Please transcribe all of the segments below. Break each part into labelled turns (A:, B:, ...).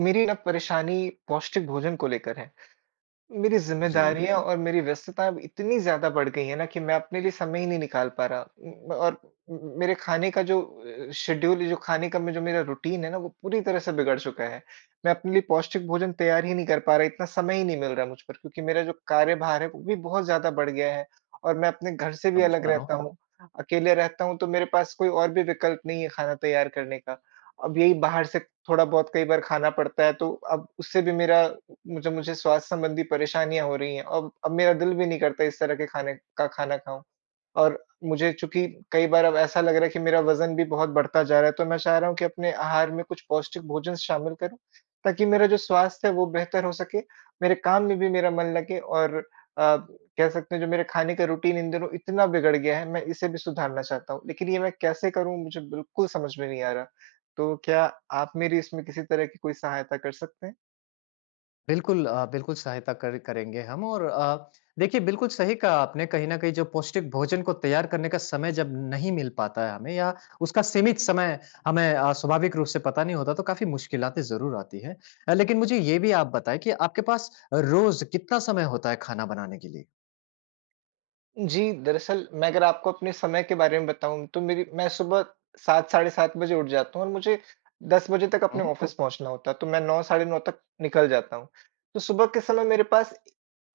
A: मेरी ना परेशानी पौष्टिक भोजन को लेकर है। मेरी
B: जी,
A: ज़िम्मेदारियाँ और मेरी व्यस्तताएँ अब इतनी ज़्यादा बढ़ गई हैं ना, कि मैं अपने लिए समय ही नहीं निकाल पा रहा। और म मेरे खाने का जो शेड्यूल, जो खाने का, मैं जो मेरा रूटीन है ना, वो पूरी तरह से बिगड़ चुका है। मैं अपने लिए पौष्टिक भोजन तैयार ही नहीं कर पा रहा, इतना समय ही नहीं मिल रहा मुझ पर, क्योंकि मेरा जो कार्यभार है वो भी बहुत ज़्यादा बढ़ गया है और मैं अपने घर से भी
B: समझ
A: अलग
B: पा रहा हूँ।
A: रहता हूँ। अकेले रहता हूँ, तो मेरे पास कोई और भी विकल्प नहीं है खाना तैयार करने का। अब यही बाहर से थोड़ा बहुत कई बार खाना पड़ता है, तो अब उससे भी मेरा मुझे मुझे स्वास्थ्य संबंधी परेशानियाँ हो रही हैं, और अब मेरा दिल भी नहीं करता इस तरह के खाने का खाना खाऊँ। और मुझे, चूँकि कई बार अब ऐसा लग रहा है कि मेरा वज़न भी बहुत बढ़ता जा रहा है, तो मैं चाह रहा हूँ कि अपने आहार में कुछ पौष्टिक भोजन शामिल करूँ, ताकि मेरा जो स्वास्थ्य है वो बेहतर हो सके, मेरे काम में भी मेरा मन लगे, और अ, कह सकते हैं, जो मेरे खाने का रूटीन इन दिनों इतना बिगड़ गया है, मैं इसे भी सुधारना चाहता हूँ। लेकिन ये मैं कैसे करूँ, मुझे बिल्कुल समझ में नहीं आ रहा। तो क्या आप मेरी इसमें किसी तरह की कोई सहायता कर सकते हैं?
B: बिल्कुल सहायता कर करेंगे हम और देखिए, बिल्कुल सही कहा आपने। कहीं न कहीं जो पौष्टिक भोजन को तैयार करने का समय जब नहीं मिल पाता है हमें, या उसका सीमित समय हमें स्वाभाविक रूप से पता नहीं होता, तो काफ़ी मुश्किलातें ज़रूर आती हैं। लेकिन मुझे ये भी आप बताएँ कि आपके पास रोज़ कितना समय होता है खाना बनाने के लिए?
A: जी, दरअसल मैं अगर आपको अपने समय के बारे में बताऊँ, तो मेरी मैं सुबह 7, साढ़े 7 बजे उठ जाता हूँ, और मुझे 10 बजे तक अपने
B: हुँ।
A: ऑफ़िस पहुँचना होता है, तो मैं 9, साढ़े 9 तक निकल जाता हूँ। तो सुबह के समय मेरे पास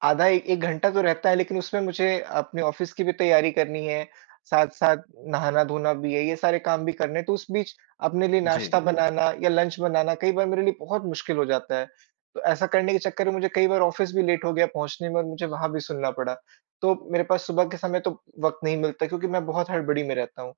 A: आधा 1 घंटा तो रहता है, लेकिन उसमें मुझे अपने ऑफ़िस की भी तैयारी करनी है, साथ-साथ नहाना-धोना भी है, ये सारे काम भी करने हैं, तो उस बीच अपने लिए
B: जी।
A: नाश्ता बनाना या लंच बनाना कई बार मेरे लिए बहुत मुश्किल हो जाता है। तो ऐसा करने के चक्कर में मुझे कई बार ऑफ़िस भी लेट हो गया पहुँचने में, और मुझे वहाँ भी सुनना पड़ा। तो मेरे पास सुबह के समय तो वक़्त नहीं मिलता, क्योंकि मैं बहुत हड़बड़ी में रहता हूँ।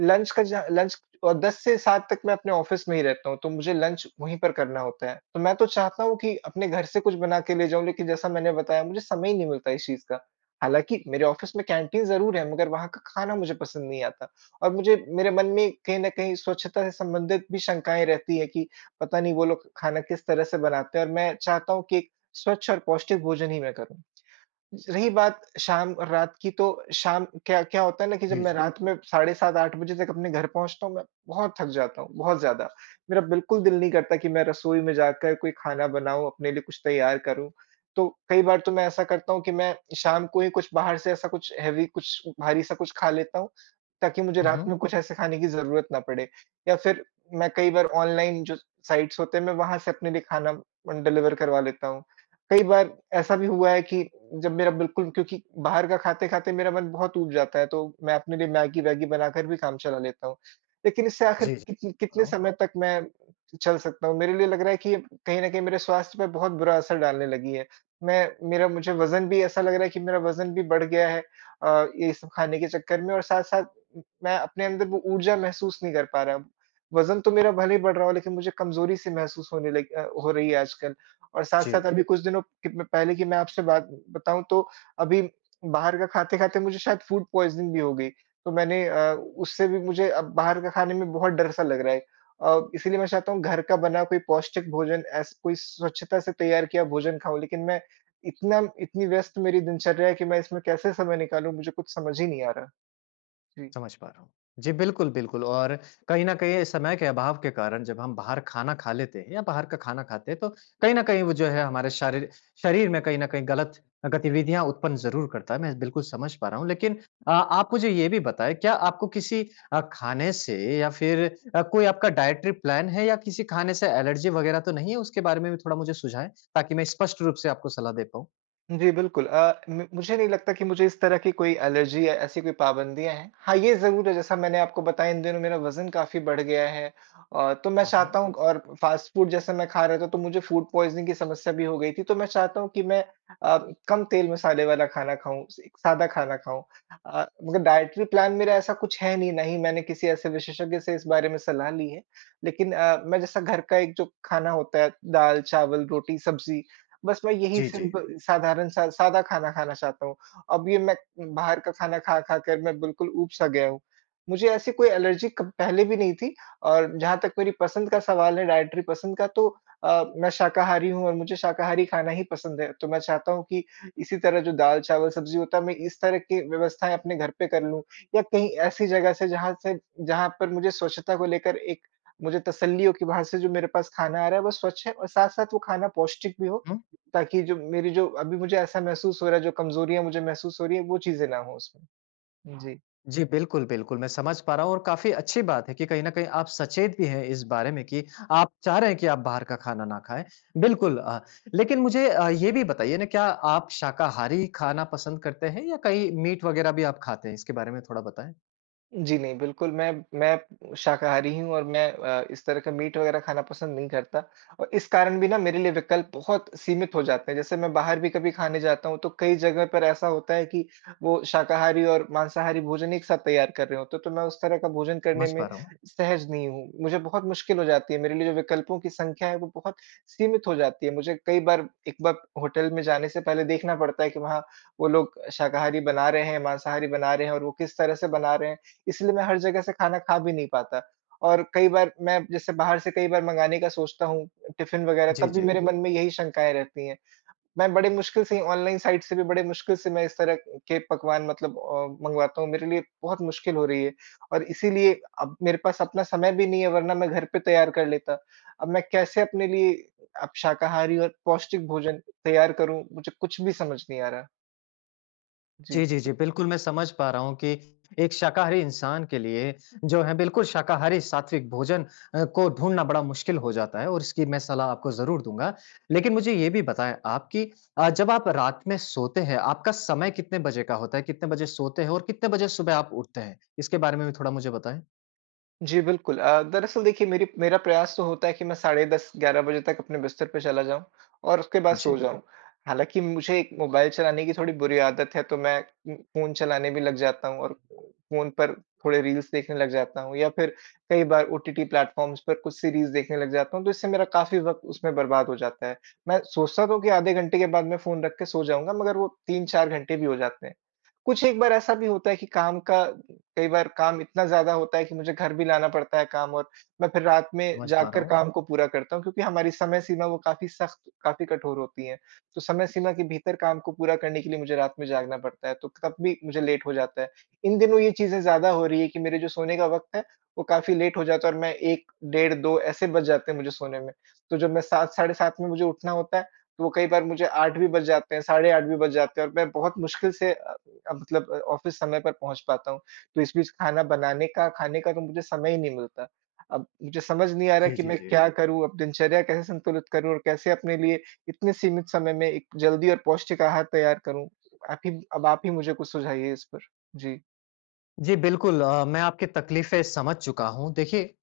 A: लंच का जा लंच 10 से 7 तक मैं अपने ऑफ़िस में ही रहता हूँ, तो मुझे लंच वहीं पर करना होता है। तो मैं तो चाहता हूँ कि अपने घर से कुछ बना के ले जाऊँ, लेकिन जैसा मैंने बताया, मुझे समय ही नहीं मिलता इस चीज़ का। हालाँकि मेरे ऑफ़िस में कैंटीन ज़रूर है, मगर वहाँ का खाना मुझे पसंद नहीं आता, और मुझे मेरे मन में कहीं न कहीं स्वच्छता से संबंधित भी शंकाएँ रहती हैं, कि पता नहीं वो लोग खाना किस तरह से बनाते हैं, और मैं चाहता हूँ कि एक स्वच्छ और पौष्टिक भोजन ही मैं करूँ। रही बात शाम और रात की, तो शाम क्या क्या होता है ना, कि जब
B: जी,
A: मैं
B: जी।
A: रात में साढ़े 7-8 बजे तक अपने घर पहुँचता हूँ, मैं बहुत थक जाता हूँ, बहुत ज़्यादा। मेरा बिल्कुल दिल नहीं करता कि मैं रसोई में जाकर कोई खाना बनाऊँ, अपने लिए कुछ तैयार करूँ। तो कई बार तो मैं ऐसा करता हूँ कि मैं शाम को ही कुछ बाहर से ऐसा कुछ हेवी, कुछ भारी सा कुछ खा लेता हूँ, ताकि मुझे
B: हुँ,
A: रात
B: हुँ।
A: में कुछ ऐसे खाने की ज़रूरत ना पड़े। या फिर मैं कई बार ऑनलाइन जो साइट्स होते हैं, मैं वहाँ से अपने लिए खाना डिलीवर करवा लेता हूँ। कई बार ऐसा भी हुआ है कि जब मेरा बिल्कुल, क्योंकि बाहर का खाते-खाते मेरा मन बहुत ऊब जाता है, तो मैं अपने लिए मैगी-वैगी बनाकर भी काम चला लेता हूँ। लेकिन इससे आखिर
B: जी, जी।
A: कितने
B: हाँ।
A: समय तक मैं चल सकता हूँ? मेरे लिए लग रहा है कि ये कहीं न कहीं मेरे स्वास्थ्य पे बहुत बुरा असर डालने लगी है। मैं मेरा मुझे वज़न भी ऐसा लग रहा है कि मेरा वज़न भी बढ़ गया है ये सब खाने के चक्कर में, और साथ-साथ मैं अपने अंदर वो ऊर्जा महसूस नहीं कर पा रहा हूँ। वज़न तो मेरा भले ही बढ़ रहा हो, लेकिन मुझे कमज़ोरी-सी महसूस होने हो रही है आजकल। और साथ-साथ
B: जी।
A: अभी कुछ दिनों कि मैं पहले की मैं आपसे बात बताऊँ, तो अभी बाहर का खाते-खाते मुझे शायद फूड पॉइज़निंग भी हो गई। तो मैंने उससे भी मुझे अब बाहर का खाने में बहुत डर-सा लग रहा है। इसीलिए मैं चाहता हूँ घर का बना कोई पौष्टिक भोजन, ऐस कोई स्वच्छता से तैयार किया भोजन खाऊँ, लेकिन मैं इतना इतनी व्यस्त मेरी दिनचर्या है कि मैं इसमें कैसे समय निकालूँ, मुझे कुछ समझ ही नहीं आ रहा। जी।
B: समझ पा रहा हूँ। जी, बिल्कुल, बिल्कुल। और कहीं न कहीं समय के अभाव के कारण जब हम बाहर खाना खा लेते हैं या बाहर का खाना खाते हैं, तो कहीं न कहीं वो जो है हमारे शारीर शरीर में कहीं न कहीं गलत गतिविधियाँ उत्पन्न ज़रूर करता है, मैं बिल्कुल समझ पा रहा हूँ। लेकिन आप मुझे ये भी बताएँ, क्या आपको किसी खाने से, या फिर कोई आपका डाइटरी प्लान है, या किसी खाने से एलर्जी वगैरह तो नहीं है? उसके बारे में भी थोड़ा मुझे सुझाएँ, ताकि मैं स्पष्ट रूप से आपको सलाह दे पाऊँ।
A: जी, बिल्कुल। म मुझे नहीं लगता कि मुझे इस तरह की कोई एलर्जी या ऐसी कोई पाबंदियाँ हैं। हाँ, ये ज़रूर है, जैसा मैंने आपको बताया, इन दिनों मेरा वज़न काफ़ी बढ़ गया है। तो मैं
B: हुँ, हुँ।
A: चाहता हूँ, और फ़ास्ट फ़ूड जैसे मैं खा रहा था तो मुझे फ़ूड पॉइज़निंग की समस्या भी हो गई थी। तो मैं चाहता हूँ कि मैं अ, कम तेल मसाले वाला खाना खाऊँ, स सादा खाना खाऊँ। मगर डाइटरी प्लान मेरा ऐसा कुछ है नहीं, ना ही मैंने किसी ऐसे विशेषज्ञ से इस बारे में सलाह ली है। लेकिन मैं जैसा घर का एक जो खाना होता है, दाल, चावल, रोटी, सब्ज़ी, बस मैं यही
B: जी, जी।
A: सिंपल, साधारण सा सादा खाना खाना चाहता हूँ। अब ये मैं बाहर का खाना खा-खा कर मैं बिल्कुल ऊब-सा गया हूँ। मुझे ऐसी कोई एलर्जी कब पहले भी नहीं थी, और जहाँ तक मेरी पसंद का सवाल है, डायटरी पसंद का, तो मैं शाकाहारी हूँ, और मुझे शाकाहारी खाना ही पसंद है। तो मैं चाहता हूँ कि इसी तरह जो दाल-चावल सब्ज़ी होता है, मैं इस तरह की व्यवस्थाएँ अपने घर पे कर लूँ, या कहीं ऐसी जगह से, जहाँ से, जहाँ पर मुझे स्वच्छता को लेकर एक, मुझे तसल्ली हो कि वहाँ से जो मेरे पास खाना आ रहा है वो स्वच्छ है, और साथ-साथ वो खाना पौष्टिक भी हो, ताकि जो मेरी, जो अभी मुझे ऐसा महसूस हो रहा है, जो कमज़ोरियाँ मुझे महसूस हो रही हैं, वो चीज़ें ना हो उसमें। जी।
B: जी, बिल्कुल, बिल्कुल, मैं समझ पा रहा हूँ। और काफ़ी अच्छी बात है कि कहीं न कहीं आप सचेत भी हैं इस बारे में कि आप चाह रहे हैं कि आप बाहर का खाना ना खाएँ। बिल्कुल। लेकिन मुझे ये भी बताइए ना, क्या आप शाकाहारी खाना पसंद करते हैं, या कहीं मीट वग़ैरह भी आप खाते हैं? इसके बारे में थोड़ा बताएँ?
A: जी नहीं, बिल्कुल मैं शाकाहारी ही हूँ, और मैं इस तरह का मीट वगैरह खाना पसंद नहीं करता, और इस कारण भी ना मेरे लिए विकल्प बहुत सीमित हो जाते हैं। जैसे मैं बाहर भी कभी खाने जाता हूँ, तो कई जगह पर ऐसा होता है कि वो शाकाहारी और मांसाहारी भोजन एक साथ तैयार कर रहे होते हैं, तो मैं उस तरह का भोजन करने
B: समझ
A: में
B: पा रहा हूँ।
A: सहज नहीं हूँ। मुझे बहुत मुश्किल हो जाती है, मेरे लिए जो विकल्पों की संख्या है, वो बहुत सीमित हो जाती है। मुझे कई बार, एक बार होटल में जाने से पहले देखना पड़ता है कि वहाँ वो लोग शाकाहारी बना रहे हैं, मांसाहारी बना रहे हैं और वो किस तरह से बना रहे हैं। इसलिए मैं हर जगह से खाना खा भी नहीं पाता। और कई बार मैं जैसे बाहर से कई बार मँगाने का सोचता हूँ, टिफ़िन वग़ैरह, तब
B: जी,
A: भी
B: जी।
A: मेरे हुँ। मन में यही शंकाएँ रहती हैं। मैं बड़े मुश्किल से ही ऑनलाइन साइट से भी, बड़े मुश्किल से मैं इस तरह के पकवान, मतलब मँगवाता हूँ, मेरे लिए बहुत मुश्किल हो रही है। और इसीलिए अब मेरे पास अपना समय भी नहीं है, वरना मैं घर पे तैयार कर लेता। अब मैं कैसे अपने लिए, अब शाकाहारी और पौष्टिक भोजन तैयार करूँ? मुझे कुछ भी समझ नहीं आ रहा।
B: जी,
A: जी।
B: जी, जी। बिल्कुल, मैं समझ पा रहा हूँ कि एक शाकाहारी इंसान के लिए जो है बिल्कुल शाकाहारी सात्विक भोजन को ढूँढना बड़ा मुश्किल हो जाता है, और इसकी मैं सलाह आपको ज़रूर दूँगा। लेकिन मुझे ये भी बताएँ आप कि जब आप रात में सोते हैं, आपका समय कितने बजे का होता है? कितने बजे सोते हैं और कितने बजे सुबह आप उठते हैं? इसके बारे में भी थोड़ा मुझे बताएँ।
A: जी, बिल्कुल। दरअसल देखिए, मेरी मेरा प्रयास तो होता है कि मैं साढ़े 10-11 बजे तक अपने बिस्तर पे चला जाऊँ, और उसके बाद सो
B: जी,
A: हुँ, हुँ। जाऊँ। हालाँकि मुझे एक मोबाइल चलाने की थोड़ी बुरी आदत है, तो मैं फ़ोन चलाने भी लग जाता हूँ, और फ़ोन पर थोड़े रील्स देखने लग जाता हूँ, या फिर कई बार ओटीटी प्लेटफ़ॉर्म्स पर कुछ सीरीज़ देखने लग जाता हूँ, तो इससे मेरा काफ़ी वक़्त उसमें बर्बाद हो जाता है। मैं सोचता तो हूँ कि आधे घंटे के बाद मैं फ़ोन रख के सो जाऊँगा, मगर वो 3-4 घंटे भी हो जाते हैं। कुछ एक बार ऐसा भी होता है कि काम का, कई बार काम इतना ज़्यादा होता है कि मुझे घर भी लाना पड़ता है काम, और मैं फिर रात में
B: समझ पा रहा
A: जागकर
B: हूँ।
A: काम को पूरा करता हूँ, क्योंकि हमारी समय सीमा वो काफ़ी सख्त, काफ़ी कठोर होती है। तो समय सीमा के भीतर काम को पूरा करने के लिए मुझे रात में जागना पड़ता है, तो तब भी मुझे लेट हो जाता है। इन दिनों ये चीज़ें ज़्यादा हो रही है कि मेरे जो सोने का वक़्त है, वो काफ़ी लेट हो जाता है, और मैं 1, डेढ़, 2 ऐसे बज जाते हैं मुझे सोने में। तो जब मैं 7, साढ़े 7 में मुझे उठना होता है, तो वो कई बार मुझे 8 भी बज जाते हैं, साढ़े 8 भी बज जाते हैं, और मैं बहुत मुश्किल से मतलब ऑफ़िस समय पर पहुँच पाता हूँ। तो इस बीच खाना बनाने का, खाने का तो मुझे समय ही नहीं मिलता। अब मुझे समझ नहीं आ रहा
B: जी,
A: कि
B: जी,
A: मैं
B: जी।
A: क्या, बिल्कुल, करूँ, अब दिनचर्या कैसे संतुलित करूँ और कैसे अपने लिए इतने सीमित समय में एक जल्दी और पौष्टिक आहार तैयार करूँ? आप ही, अब आप ही मुझे कुछ सुझाइए इस पर। जी,
B: जी, बिल्कुल। मैं आपकी तकलीफ़ें समझ चुका हूँ। देखिए,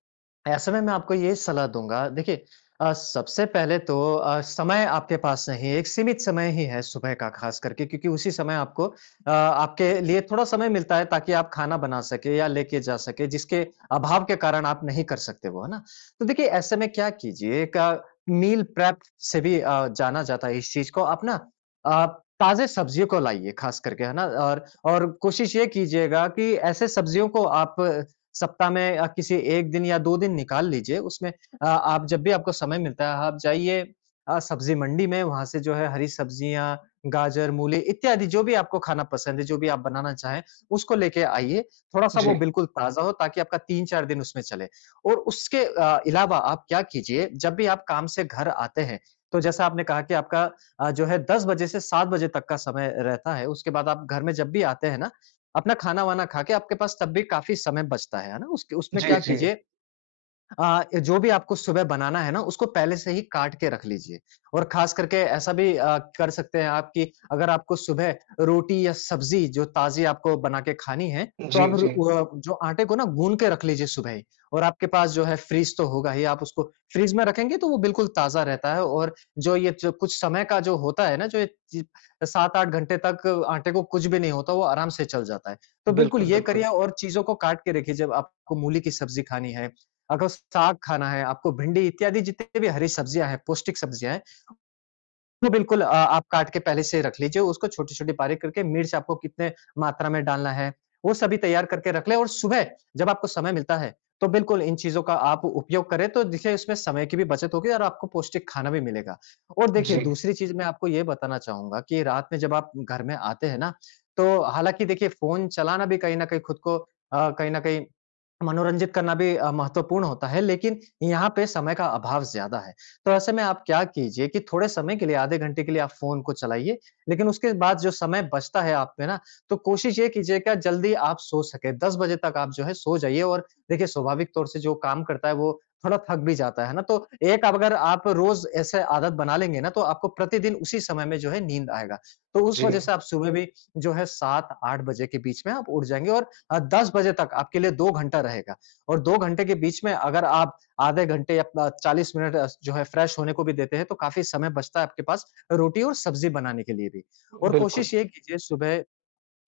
B: ऐसे में मैं आपको ये सलाह दूँगा। देखिए, सबसे पहले तो समय आपके पास नहीं है, एक सीमित समय ही है सुबह का ख़ास करके, क्योंकि उसी समय आपके लिए थोड़ा समय मिलता है ताकि आप खाना बना सकें या लेके जा सकें, जिसके अभाव के कारण आप नहीं कर सकते वो, है ना? तो देखिए, ऐसे में क्या कीजिए, एक मील प्रेप से भी जाना जाता है इस चीज़ को। आप ना अ, ताज़े सब्जियों को लाइए ख़ास करके, है ना? और कोशिश ये कीजिएगा कि ऐसे सब्जियों को आप सप्ताह में किसी 1 दिन या 2 दिन निकाल लीजिए। उसमें आप जब भी आपको समय मिलता है आप जाइए, सब्जी मंडी में। वहाँ से जो है हरी सब्जियाँ, गाजर, मूली इत्यादि जो भी आपको खाना पसंद है, जो भी आप बनाना चाहें, उसको लेके आइए। थोड़ा-सा
A: जी,
B: वो बिल्कुल ताज़ा हो ताकि आपका 3-4 दिन उसमें चले। और उसके इलावा आप क्या कीजिए, जब भी आप काम से घर आते हैं, तो जैसा आपने कहा कि आपका जो है 10 बजे से 7 बजे तक का समय रहता है। उसके बाद आप घर में जब भी आते हैं ना, अपना खाना-वाना खा के आपके पास तब भी काफ़ी समय बचता है ना? उसके उसमें
A: जी,
B: क्या
A: जी,
B: कीजिए, जो भी आपको सुबह बनाना है ना, उसको पहले से ही काट के रख लीजिए। और ख़ास करके ऐसा भी कर सकते हैं आप, कि अगर आपको सुबह रोटी या सब्ज़ी जो ताज़ी आपको बना के खानी है, तो
A: जी,
B: आप
A: जी।
B: जो आटे को ना गूँध के रख लीजिए सुबह ही। और आपके पास जो है फ्रीज़ तो होगा ही, आप उसको फ्रीज़ में रखेंगे तो वो बिल्कुल ताज़ा रहता है। और जो ये जो कुछ समय का जो होता है ना, जो ये चि 7-8 घंटे तक आटे को कुछ भी नहीं होता, वो आराम से चल जाता है। तो बिल्कुल
A: बिल्कुल,
B: ये
A: बिल्कुल।
B: करिए और चीज़ों को काट के रखिए। जब आपको मूली की सब्ज़ी खानी है, अगर साग खाना है, आपको भिंडी इत्यादि जितने भी हरी सब्जियाँ हैं, पौष्टिक सब्जियाँ हैं, तो बिल्कुल आप काट के पहले से रख लीजिए, उसको छोटी-छोटी बारीक करके। मिर्च आपको कितने मात्रा में डालना है, वो सभी तैयार करके रख लें। और सुबह जब आपको समय मिलता है, तो बिल्कुल इन चीज़ों का आप उपयोग करें, तो देखिए इसमें समय की भी बचत होगी और आपको पौष्टिक खाना भी मिलेगा। और देखिए
A: जी,
B: दूसरी चीज़ मैं आपको ये बताना चाहूँगा कि रात में जब आप घर में आते हैं ना, तो हालाँकि देखिए, फ़ोन चलाना भी कहीं न कहीं खुद को कहीं न कहीं मनोरंजित करना भी महत्वपूर्ण होता है, लेकिन यहाँ पे समय का अभाव ज़्यादा है। तो ऐसे में आप क्या कीजिए कि थोड़े समय के लिए, आधे घंटे के लिए आप फ़ोन को चलाइए, लेकिन उसके बाद जो समय बचता है आप में ना, तो कोशिश ये कीजिएगा जल्दी आप सो सकें। 10 बजे तक आप जो है सो जाइए, और देखिए स्वाभाविक तौर से जो काम करता है वो थोड़ा थक भी जाता है ना, तो एक, आप अगर आप रोज़ ऐसे आदत बना लेंगे ना, तो आपको प्रतिदिन उसी समय में जो है नींद आएगा। तो उस
A: जी,
B: वज़ह से आप सुबह भी जो है 7-8 बजे के बीच में आप उठ जाएँगे, और 10 बजे तक आपके लिए 2 घंटा रहेगा। और 2 घंटे के बीच में अगर आप आधे घंटे या प 40 मिनट जो है फ्रेश होने को भी देते हैं, तो काफ़ी समय बचता है आपके पास रोटी और सब्ज़ी बनाने के लिए भी। और
A: बिल्कुल।
B: कोशिश ये कीजिए सुबह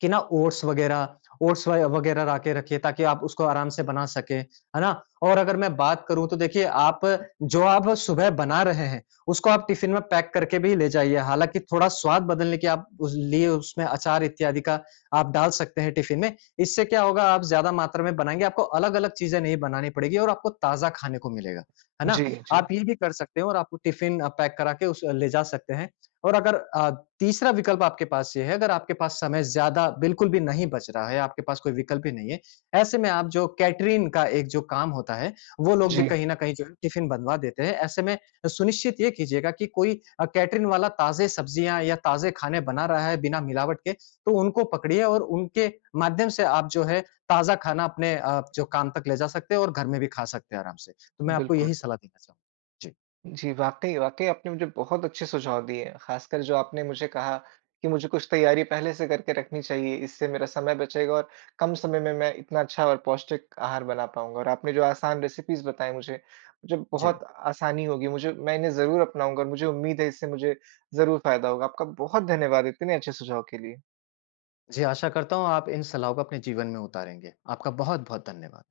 B: कि ना, ओट्स वगैरह ओट्स व वगैरह ला के रखिए ताकि आप उसको आराम से बना सकें, है ना? और अगर मैं बात करूँ तो देखिए, आप जो आप सुबह बना रहे हैं, उसको आप टिफ़िन में पैक करके भी ले जाइए। हालाँकि थोड़ा स्वाद बदलने के आप उस लिए उसमें अचार इत्यादि का आप डाल सकते हैं टिफ़िन में। इससे क्या होगा, आप ज़्यादा मात्रा में बनाएँगे, आपको अलग-अलग चीज़ें नहीं बनानी पड़ेगी और आपको ताज़ा खाने को मिलेगा, है ना?
A: जी, जी,
B: आप ये भी कर सकते हो, और आपको टिफ़िन पैक करा के उस ले जा सकते हैं। और अगर अ, तीसरा विकल्प आपके पास ये है, अगर आपके पास समय ज़्यादा बिल्कुल भी नहीं बच रहा है, आपके पास कोई विकल्प ही नहीं है, ऐसे में आप जो कैटरिंग का एक जो काम होता है, वो लोग
A: जी,
B: भी कहीं न कहीं जो है टिफ़िन बनवा देते हैं। ऐसे में सुनिश्चित ये कीजिएगा कि कोई कैटरिंग वाला ताज़े सब्जियाँ या ताज़े खाने बना रहा है बिना मिलावट के, तो उनको पकड़िए और उनके माध्यम से आप जो है ताज़ा खाना अपने जो काम तक ले जा सकते हैं और घर में भी खा सकते हैं आराम से। तो मैं आपको
A: बिल्कुल।
B: यही सलाह देना चाहूँगा।
A: जी, वाक़ई, वाक़ई आपने मुझे बहुत अच्छे सुझाव दिए हैं। ख़ासकर जो आपने मुझे कहा कि मुझे कुछ तैयारी पहले से करके रखनी चाहिए, इससे मेरा समय बचेगा, और कम समय में मैं इतना अच्छा और पौष्टिक आहार बना पाऊँगा। और आपने जो आसान रेसिपीज़ बताई मुझे, मुझे
B: जी। जी।
A: बहुत आसानी होगी, मुझे मैं इन्हें ज़रूर अपनाऊँगा, और मुझे उम्मीद है इससे मुझे ज़रूर फ़ायदा होगा। आपका बहुत धन्यवाद इतने अच्छे सुझाव के लिए।
B: जी, आशा करता हूँ आप इन सलाहों को अपने जीवन में उतारेंगे। आपका बहुत-बहुत धन्यवाद।